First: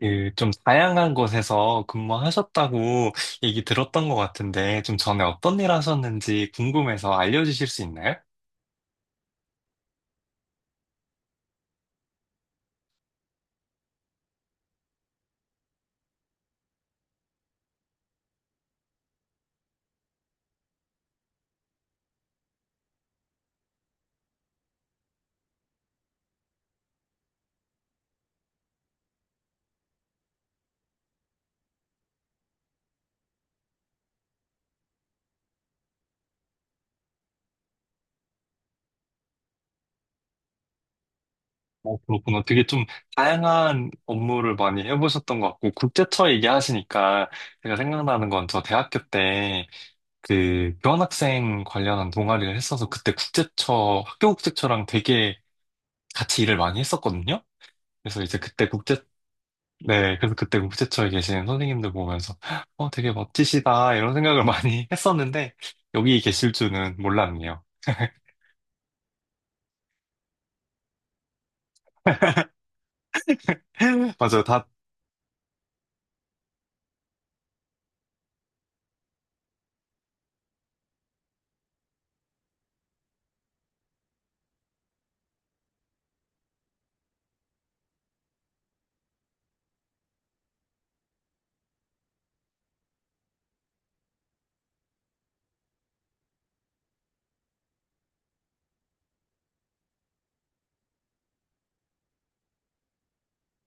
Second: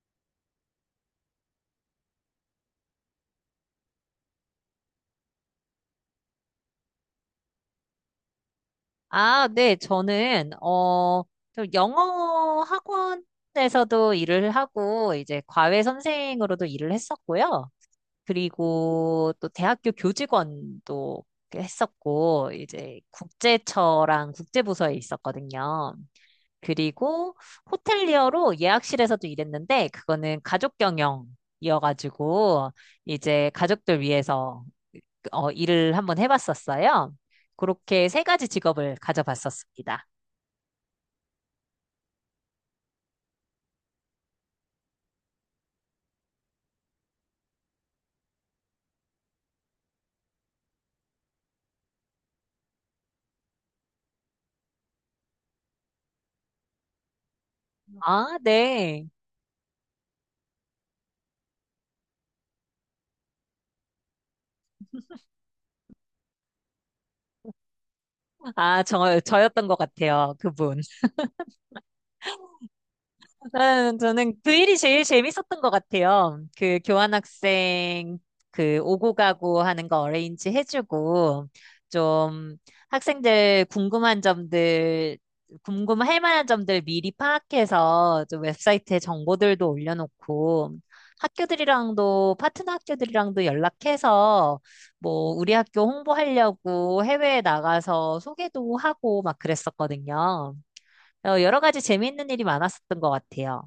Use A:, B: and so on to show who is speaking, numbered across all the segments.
A: 그 좀 다양한 곳에서 근무하셨다고 얘기 들었던 것 같은데, 좀 전에 어떤 일 하셨는지 궁금해서 알려주실 수 있나요?
B: 아, 네, 저는, 좀 영어 학원에서도 일을 하고, 이제 과외 선생으로도 일을 했었고요. 그리고 또 대학교 교직원도 했었고, 이제 국제처랑 국제부서에 있었거든요. 그리고 호텔리어로 예약실에서도 일했는데, 그거는 가족 경영이어가지고, 이제 가족들 위해서 일을 한번 해봤었어요. 그렇게 세 가지 직업을 가져봤었습니다.
A: 어, 그렇구나. 되게 좀 다양한 업무를 많이 해보셨던 것 같고, 국제처 얘기하시니까 제가 생각나는 건 저 대학교 때 그 교환학생 관련한 동아리를 했어서 그때 국제처, 학교 국제처랑 되게 같이 일을 많이 했었거든요. 그래서
B: 아,
A: 이제 그때 국제
B: 네.
A: 네, 그래서 그때 우체처에 계시는 선생님들 보면서, 어, 되게 멋지시다, 이런 생각을 많이 했었는데, 여기 계실 줄은 몰랐네요.
B: 아, 저였던 것 같아요. 그분. 저는
A: 맞아요.
B: 그
A: 다
B: 일이 제일 재밌었던 것 같아요. 그 교환학생 그 오고 가고 하는 거 어레인지 해주고 좀 학생들 궁금한 점들 궁금할 만한 점들 미리 파악해서 좀 웹사이트에 정보들도 올려놓고 학교들이랑도 파트너 학교들이랑도 연락해서 뭐 우리 학교 홍보하려고 해외에 나가서 소개도 하고 막 그랬었거든요. 여러 가지 재미있는 일이 많았었던 것 같아요.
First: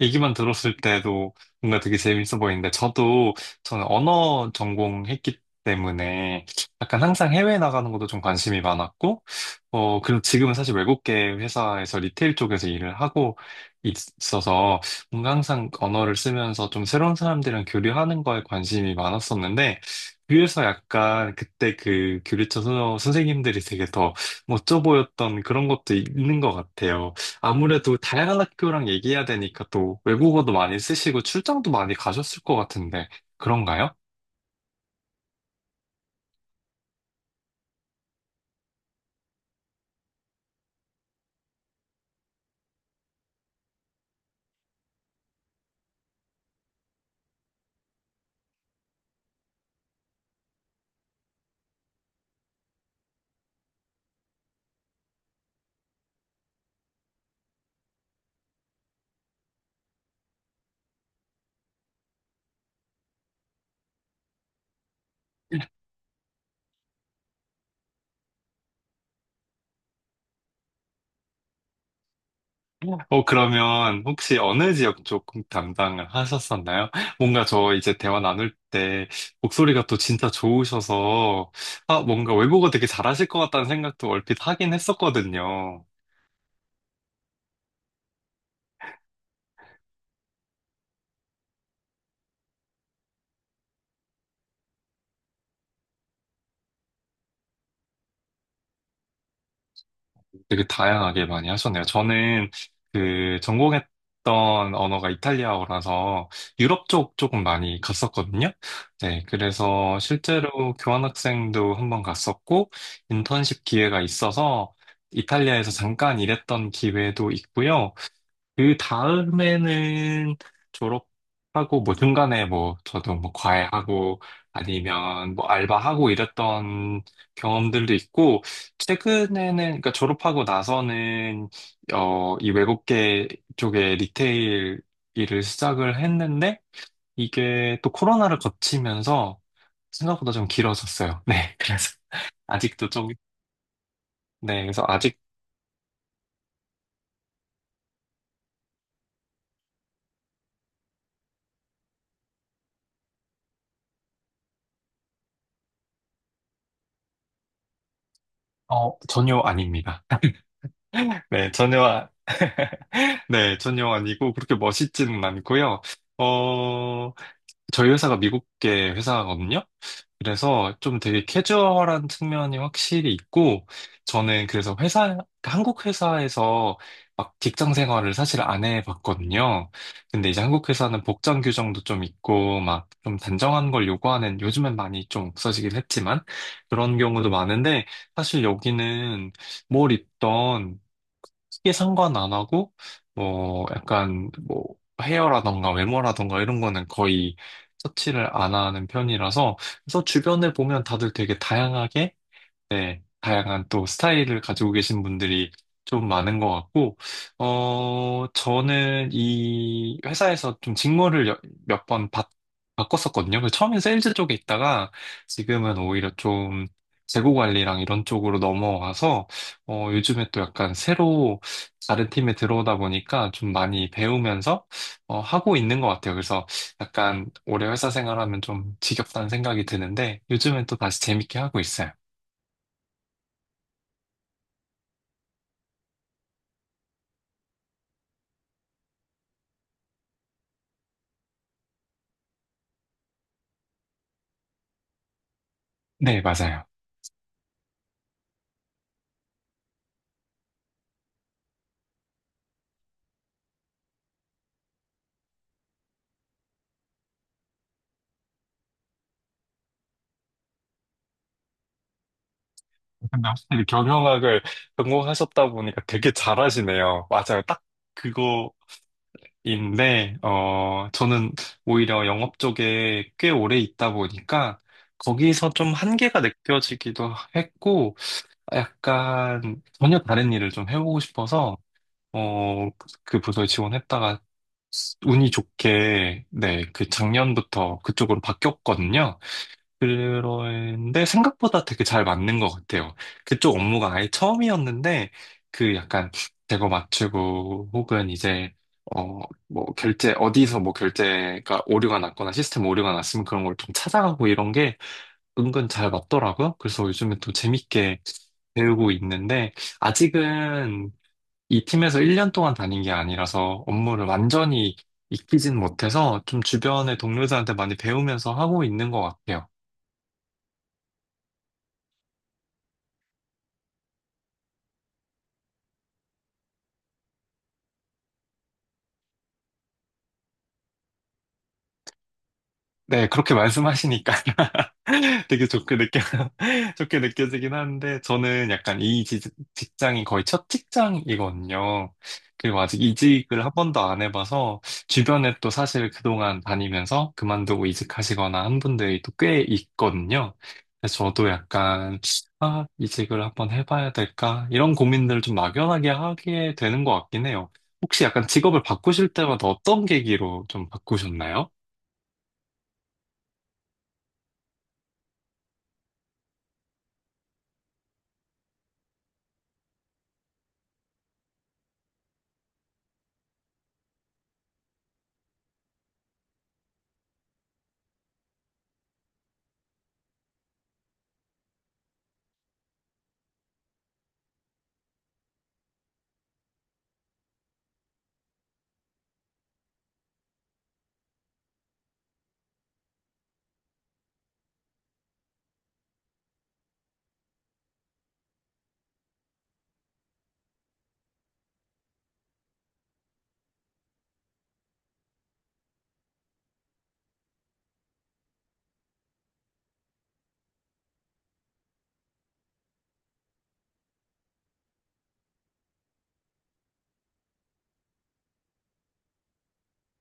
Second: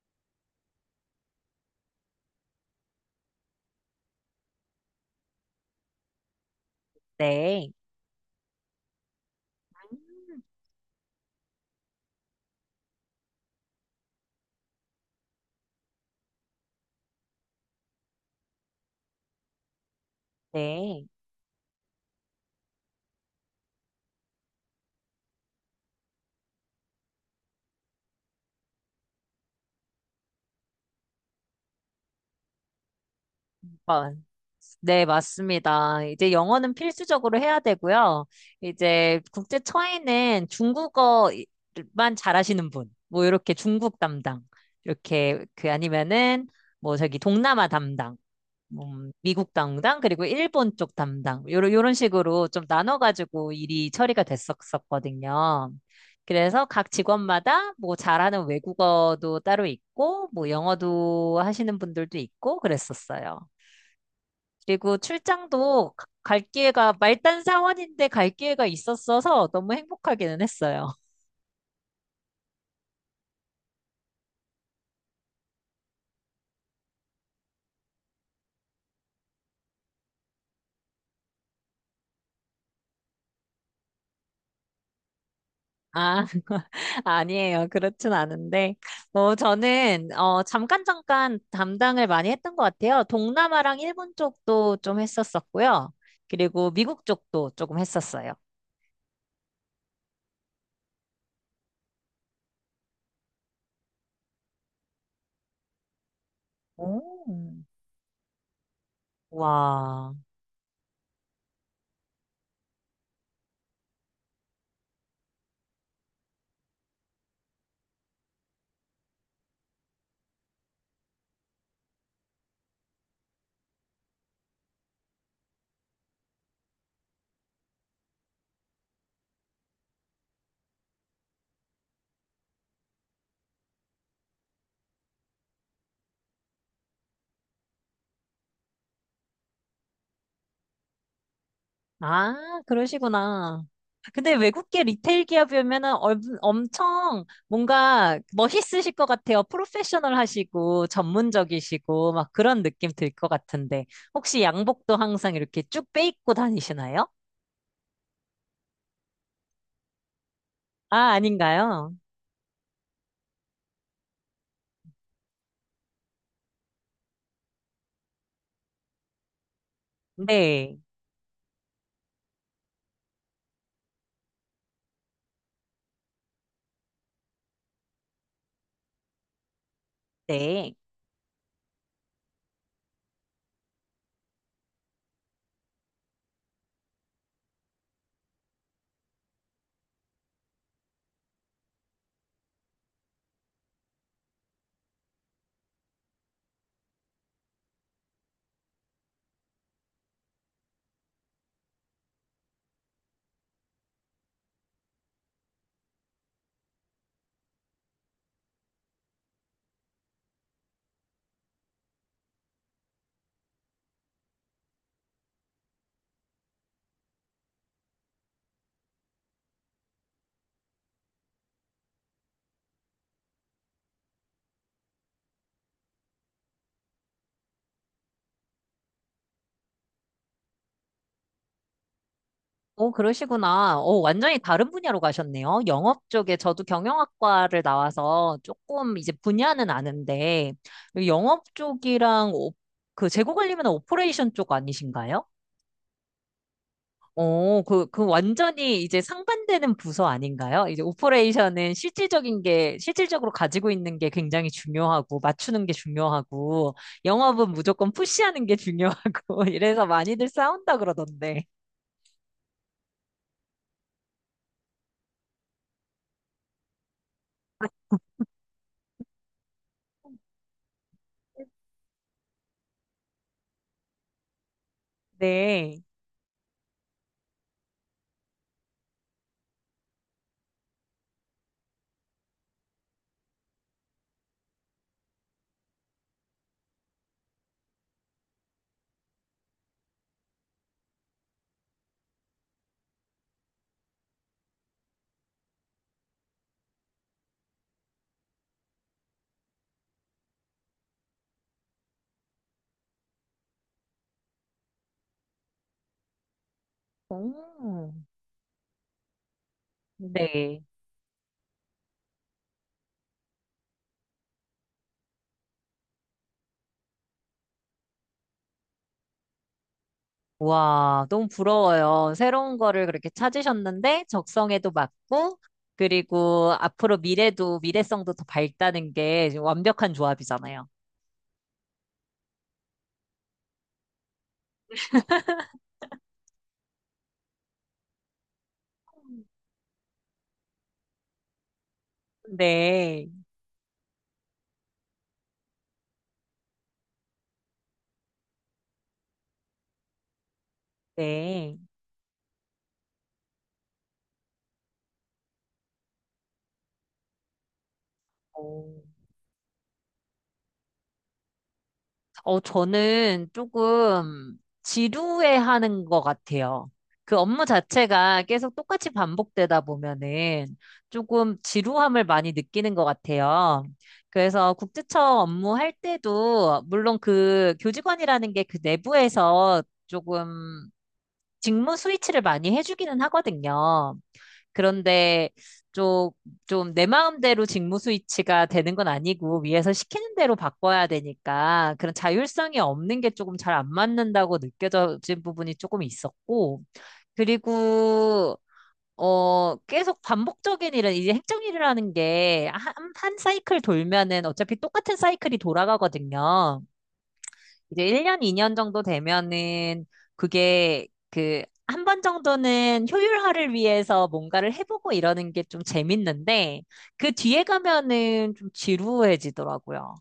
A: 얘기만 들었을 때도 뭔가 되게 재밌어 보이는데, 저도, 저는 언어 전공했기 때문에 약간 항상 해외
B: 네,
A: 나가는 것도 좀 관심이 많았고, 어, 그리고
B: 음.
A: 지금은 사실 외국계 회사에서 리테일 쪽에서 일을 하고 있어서 뭔가 항상 언어를 쓰면서 좀 새로운 사람들이랑 교류하는 거에 관심이 많았었는데, 그래서
B: 네.
A: 약간 그때 그 교류처 선생님들이 되게 더 멋져 보였던 그런 것도 있는 것 같아요. 아무래도 다양한 학교랑 얘기해야 되니까 또 외국어도 많이 쓰시고 출장도 많이 가셨을 것 같은데 그런가요?
B: 마- 네, 맞습니다. 이제 영어는 필수적으로 해야 되고요. 이제 국제 처에는 중국어만 잘하시는 분, 뭐 이렇게 중국 담당, 이렇게 그 아니면은 뭐 저기 동남아 담당, 미국 담당 그리고 일본 쪽 담당 요런 요런 식으로 좀 나눠가지고 일이 처리가 됐었었거든요. 그래서 각 직원마다 뭐 잘하는 외국어도 따로 있고 뭐 영어도 하시는 분들도 있고 그랬었어요. 그리고 출장도 갈 기회가 말단 사원인데 갈 기회가 있었어서 너무 행복하기는 했어요.
A: 어, 그러면 혹시 어느 지역 쪽 담당을 하셨었나요? 뭔가 저 이제 대화 나눌 때 목소리가 또 진짜 좋으셔서 아, 뭔가 외국어 되게 잘하실 것 같다는 생각도 얼핏 하긴 했었거든요.
B: 아, 아니에요. 그렇진 않은데. 뭐, 저는, 잠깐 담당을 많이 했던 것 같아요. 동남아랑 일본 쪽도 좀 했었었고요. 그리고 미국 쪽도 조금 했었어요.
A: 되게 다양하게 많이 하셨네요. 저는 그 전공했던 언어가 이탈리아어라서 유럽 쪽 조금
B: 오.
A: 많이 갔었거든요. 네, 그래서
B: 와.
A: 실제로 교환학생도 한번 갔었고 인턴십 기회가 있어서 이탈리아에서 잠깐 일했던 기회도 있고요. 그 다음에는 졸업하고 뭐 중간에 뭐 저도 뭐 과외하고 아니면 뭐 알바하고 이랬던 경험들도 있고 최근에는 그러니까 졸업하고 나서는 어 이 외국계 쪽에 리테일 일을 시작을 했는데 이게 또 코로나를 거치면서 생각보다 좀 길어졌어요. 네, 그래서
B: 아,
A: 아직도 좀
B: 그러시구나. 아, 근데
A: 네,
B: 외국계
A: 그래서 아직
B: 리테일 기업이면은 엄청 뭔가 멋있으실 것 같아요. 프로페셔널 하시고, 전문적이시고, 막 그런 느낌 들 것 같은데. 혹시 양복도 항상 이렇게 쭉 빼입고 다니시나요?
A: 어 전혀 아닙니다.
B: 아,
A: 네, 전혀
B: 아닌가요?
A: 네, 전혀 아니고 그렇게 멋있지는 않고요. 어, 저희 회사가 미국계 회사거든요. 그래서
B: 네,
A: 좀 되게 캐주얼한 측면이 확실히 있고, 저는 그래서 회사, 한국 회사에서 막 직장 생활을 사실 안 해봤거든요. 근데 이제 한국
B: 네.
A: 회사는 복장 규정도 좀 있고, 막 좀 단정한 걸 요구하는, 요즘엔 많이 좀 없어지긴 했지만, 그런 경우도 많은데, 사실 여기는 뭘 입던 크게 상관 안 하고, 뭐, 약간, 뭐, 헤어라던가 외모라던가 이런 거는 거의 서치를 안 하는 편이라서 그래서 주변을 보면 다들 되게 다양하게 네, 다양한 또 스타일을 가지고 계신 분들이 좀 많은 것 같고, 어, 저는 이 회사에서 좀 직무를 몇 번 바꿨었거든요. 그래서 처음엔 세일즈 쪽에 있다가 지금은 오히려 좀 재고 관리랑 이런 쪽으로 넘어와서, 어, 요즘에 또 약간 새로 다른 팀에 들어오다 보니까 좀 많이 배우면서, 어, 하고 있는 것 같아요. 그래서 약간 오래 회사 생활하면 좀 지겹다는 생각이 드는데, 요즘엔 또 다시 재밌게 하고 있어요.
B: 오, 그러시구나. 오, 완전히 다른 분야로 가셨네요. 영업 쪽에 저도 경영학과를 나와서 조금 이제 분야는 아는데, 영업 쪽이랑 그 재고 관리면 오퍼레이션 쪽 아니신가요?
A: 네, 맞아요.
B: 오, 그 완전히 이제 상반되는 부서 아닌가요? 이제 오퍼레이션은 실질적인 게, 실질적으로 가지고 있는 게 굉장히 중요하고, 맞추는 게 중요하고, 영업은 무조건 푸시하는 게 중요하고, 이래서 많이들 싸운다 그러던데.
A: 근데 확실히 경영학을 전공하셨다 보니까 되게 잘하시네요. 맞아요. 딱 그거인데, 어, 저는 오히려 영업 쪽에 꽤 오래 있다 보니까 거기서 좀
B: 네.
A: 한계가 느껴지기도 했고, 약간 전혀 다른 일을 좀 해보고 싶어서, 어, 그 부서에 지원했다가 운이 좋게, 네, 그 작년부터 그쪽으로 바뀌었거든요. 그런데 생각보다 되게 잘 맞는 것 같아요. 그쪽 업무가 아예 처음이었는데, 그 약간 재고 맞추고, 혹은 이제, 어, 뭐, 결제, 어디서 뭐 결제가 오류가 났거나 시스템 오류가 났으면 그런 걸 좀 찾아가고 이런 게 은근 잘 맞더라고요. 그래서 요즘에 또
B: 오.
A: 재밌게 배우고 있는데,
B: 네.
A: 아직은 이 팀에서 1년 동안 다닌 게 아니라서 업무를 완전히 익히진 못해서 좀 주변의 동료들한테 많이 배우면서 하고 있는 것 같아요.
B: 와, 너무 부러워요. 새로운 거를 그렇게 찾으셨는데 적성에도 맞고 그리고 앞으로 미래도 미래성도 더 밝다는 게 지금 완벽한 조합이잖아요.
A: 네, 그렇게 말씀하시니까 되게 좋게 느껴, 좋게 느껴지긴 하는데, 저는 약간 이 직장이 거의 첫 직장이거든요. 그리고 아직
B: 네.
A: 이직을 한 번도 안 해봐서, 주변에 또 사실 그동안 다니면서 그만두고 이직하시거나 한 분들이 또 꽤 있거든요. 그래서 저도
B: 네.
A: 약간, 아, 이직을 한번 해봐야 될까? 이런 고민들을 좀 막연하게 하게 되는 것 같긴 해요. 혹시 약간 직업을
B: 오.
A: 바꾸실 때마다 어떤 계기로 좀 바꾸셨나요?
B: 저는 조금 지루해하는 것 같아요. 그 업무 자체가 계속 똑같이 반복되다 보면은 조금 지루함을 많이 느끼는 것 같아요. 그래서 국제청 업무할 때도 물론 그 교직원이라는 게 그 내부에서 조금 직무 스위치를 많이 해주기는 하거든요. 그런데 좀, 좀 내 마음대로 직무 스위치가 되는 건 아니고 위에서 시키는 대로 바꿔야 되니까 그런 자율성이 없는 게 조금 잘 안 맞는다고 느껴진 부분이 조금 있었고 그리고 계속 반복적인 일은, 이제 행정일이라는 게, 한 사이클 돌면은 어차피 똑같은 사이클이 돌아가거든요. 이제 1년, 2년 정도 되면은 그게 그 한 번 정도는 효율화를 위해서 뭔가를 해보고 이러는 게 좀 재밌는데 그 뒤에 가면은 좀 지루해지더라고요.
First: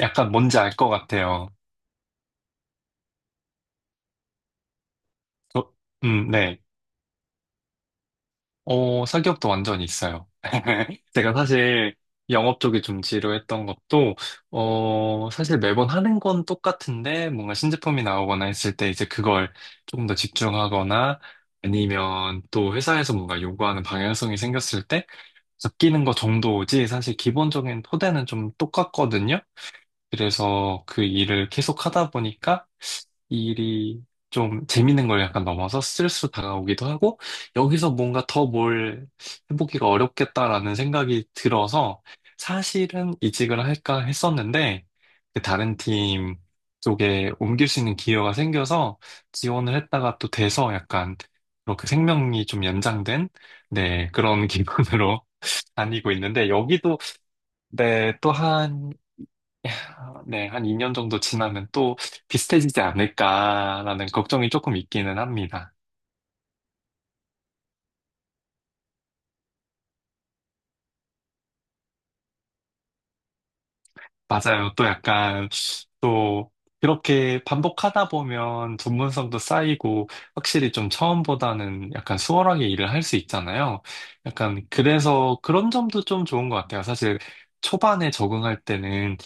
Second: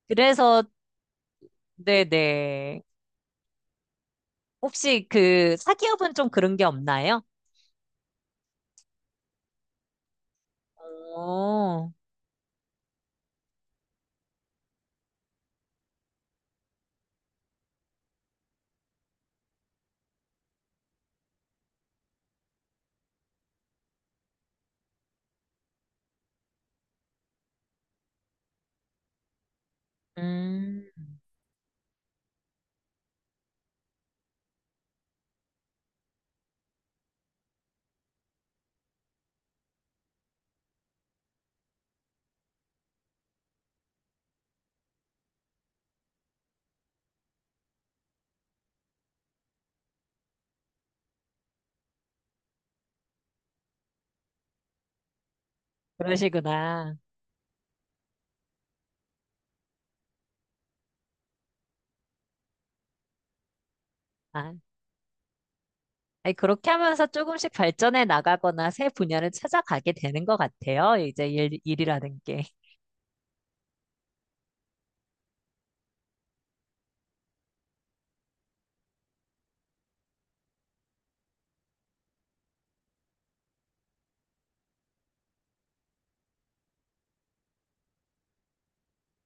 A: 약간 뭔지
B: 그래서
A: 알 것 같아요.
B: 네네. 혹시 그
A: 저,
B: 사기업은 좀 그런
A: 네.
B: 게 없나요?
A: 어, 사기업도 완전히 있어요. 제가
B: 오,
A: 사실 영업 쪽이 좀 지루했던 것도, 어, 사실 매번 하는 건 똑같은데, 뭔가 신제품이 나오거나 했을 때 이제 그걸 조금 더 집중하거나, 아니면 또 회사에서 뭔가 요구하는 방향성이 생겼을 때, 바뀌는 거 정도지, 사실 기본적인 토대는 좀 똑같거든요. 그래서
B: 음,
A: 그 일을 계속 하다 보니까 이 일이 좀 재밌는 걸 약간 넘어서 스트레스로 다가오기도 하고 여기서 뭔가 더 뭘 해보기가 어렵겠다라는 생각이 들어서 사실은 이직을 할까 했었는데 그 다른 팀 쪽에 옮길 수 있는 기회가 생겨서 지원을 했다가 또 돼서 약간 그렇게 생명이 좀 연장된 네 그런 기분으로 다니고 있는데
B: 그러시구나.
A: 여기도 네또한 아, 네, 한 2년 정도 지나면 또 비슷해지지 않을까라는 걱정이
B: 아,
A: 조금 있기는 합니다.
B: 아니, 그렇게 하면서 조금씩 발전해 나가거나 새 분야를 찾아가게 되는 것 같아요. 이제 일이라는 게.
A: 맞아요. 또 약간 또 그렇게 반복하다 보면 전문성도 쌓이고 확실히 좀 처음보다는 약간 수월하게 일을 할 수 있잖아요. 약간 그래서 그런 점도 좀 좋은 것 같아요. 사실 초반에 적응할 때는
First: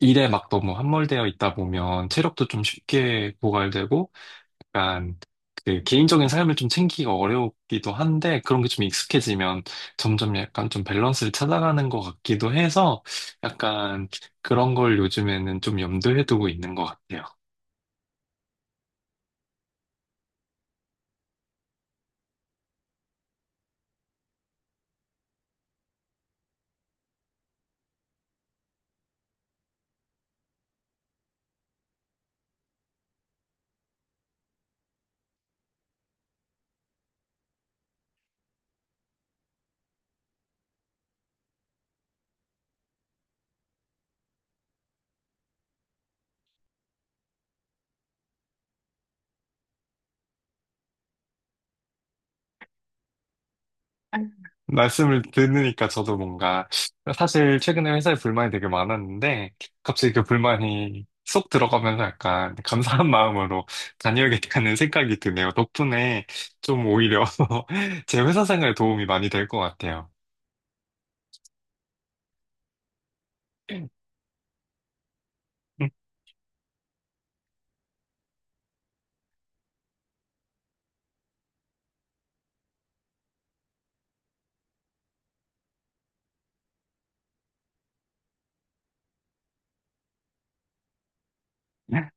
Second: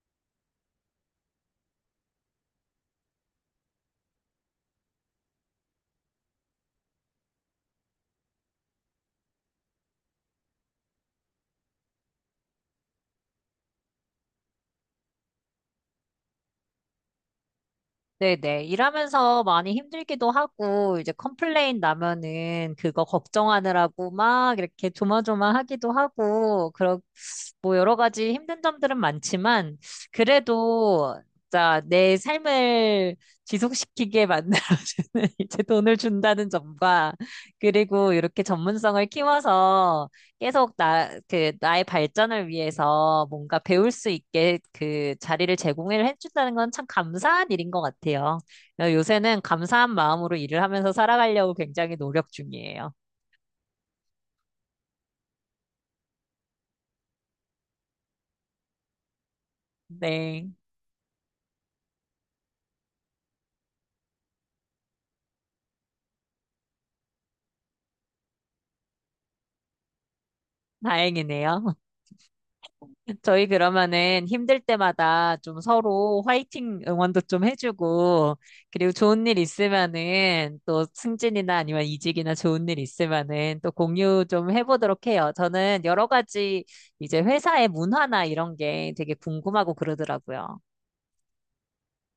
A: 일에 막 너무 함몰되어 있다 보면 체력도 좀 쉽게 고갈되고 약간 그 개인적인 삶을 좀 챙기기가 어려우기도 한데 그런 게 좀 익숙해지면 점점 약간 좀 밸런스를 찾아가는 것 같기도 해서 약간 그런 걸 요즘에는 좀 염두에 두고 있는 것 같아요.
B: 네네. 일하면서 많이 힘들기도 하고, 이제 컴플레인 나면은 그거 걱정하느라고 막 이렇게 조마조마 하기도 하고, 그런 뭐 여러 가지 힘든 점들은 많지만, 그래도 자 내 삶을 지속시키게 만들어주는 이제 돈을 준다는 점과, 그리고 이렇게 전문성을 키워서 계속 나의 발전을 위해서 뭔가 배울 수 있게 그 자리를 제공을 해준다는 건 참 감사한 일인 것 같아요. 요새는 감사한 마음으로 일을 하면서 살아가려고 굉장히 노력 중이에요.
A: 말씀을 듣으니까 저도 뭔가 사실 최근에 회사에 불만이 되게 많았는데 갑자기 그
B: 네,
A: 불만이 쏙 들어가면서 약간 감사한 마음으로 다녀야겠다는 생각이 드네요. 덕분에 좀 오히려 제 회사 생활에 도움이 많이 될 것 같아요.
B: 다행이네요. 저희 그러면은 힘들 때마다 좀 서로 화이팅 응원도 좀 해주고, 그리고 좋은 일 있으면은 또 승진이나 아니면 이직이나 좋은 일 있으면은 또 공유 좀 해보도록 해요. 저는 여러 가지 이제 회사의 문화나 이런 게 되게 궁금하고 그러더라고요.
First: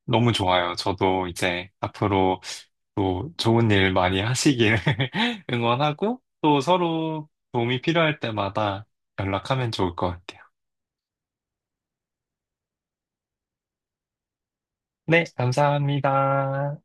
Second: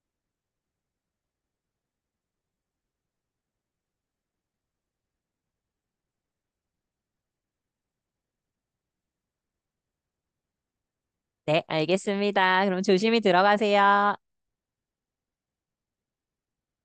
A: 너무 좋아요. 저도 이제 앞으로 또 좋은 일 많이 하시길 응원하고 또 서로 도움이 필요할 때마다 연락하면 좋을 것 같아요.
B: 네, 알겠습니다. 그럼 조심히 들어가세요.
A: 네, 감사합니다.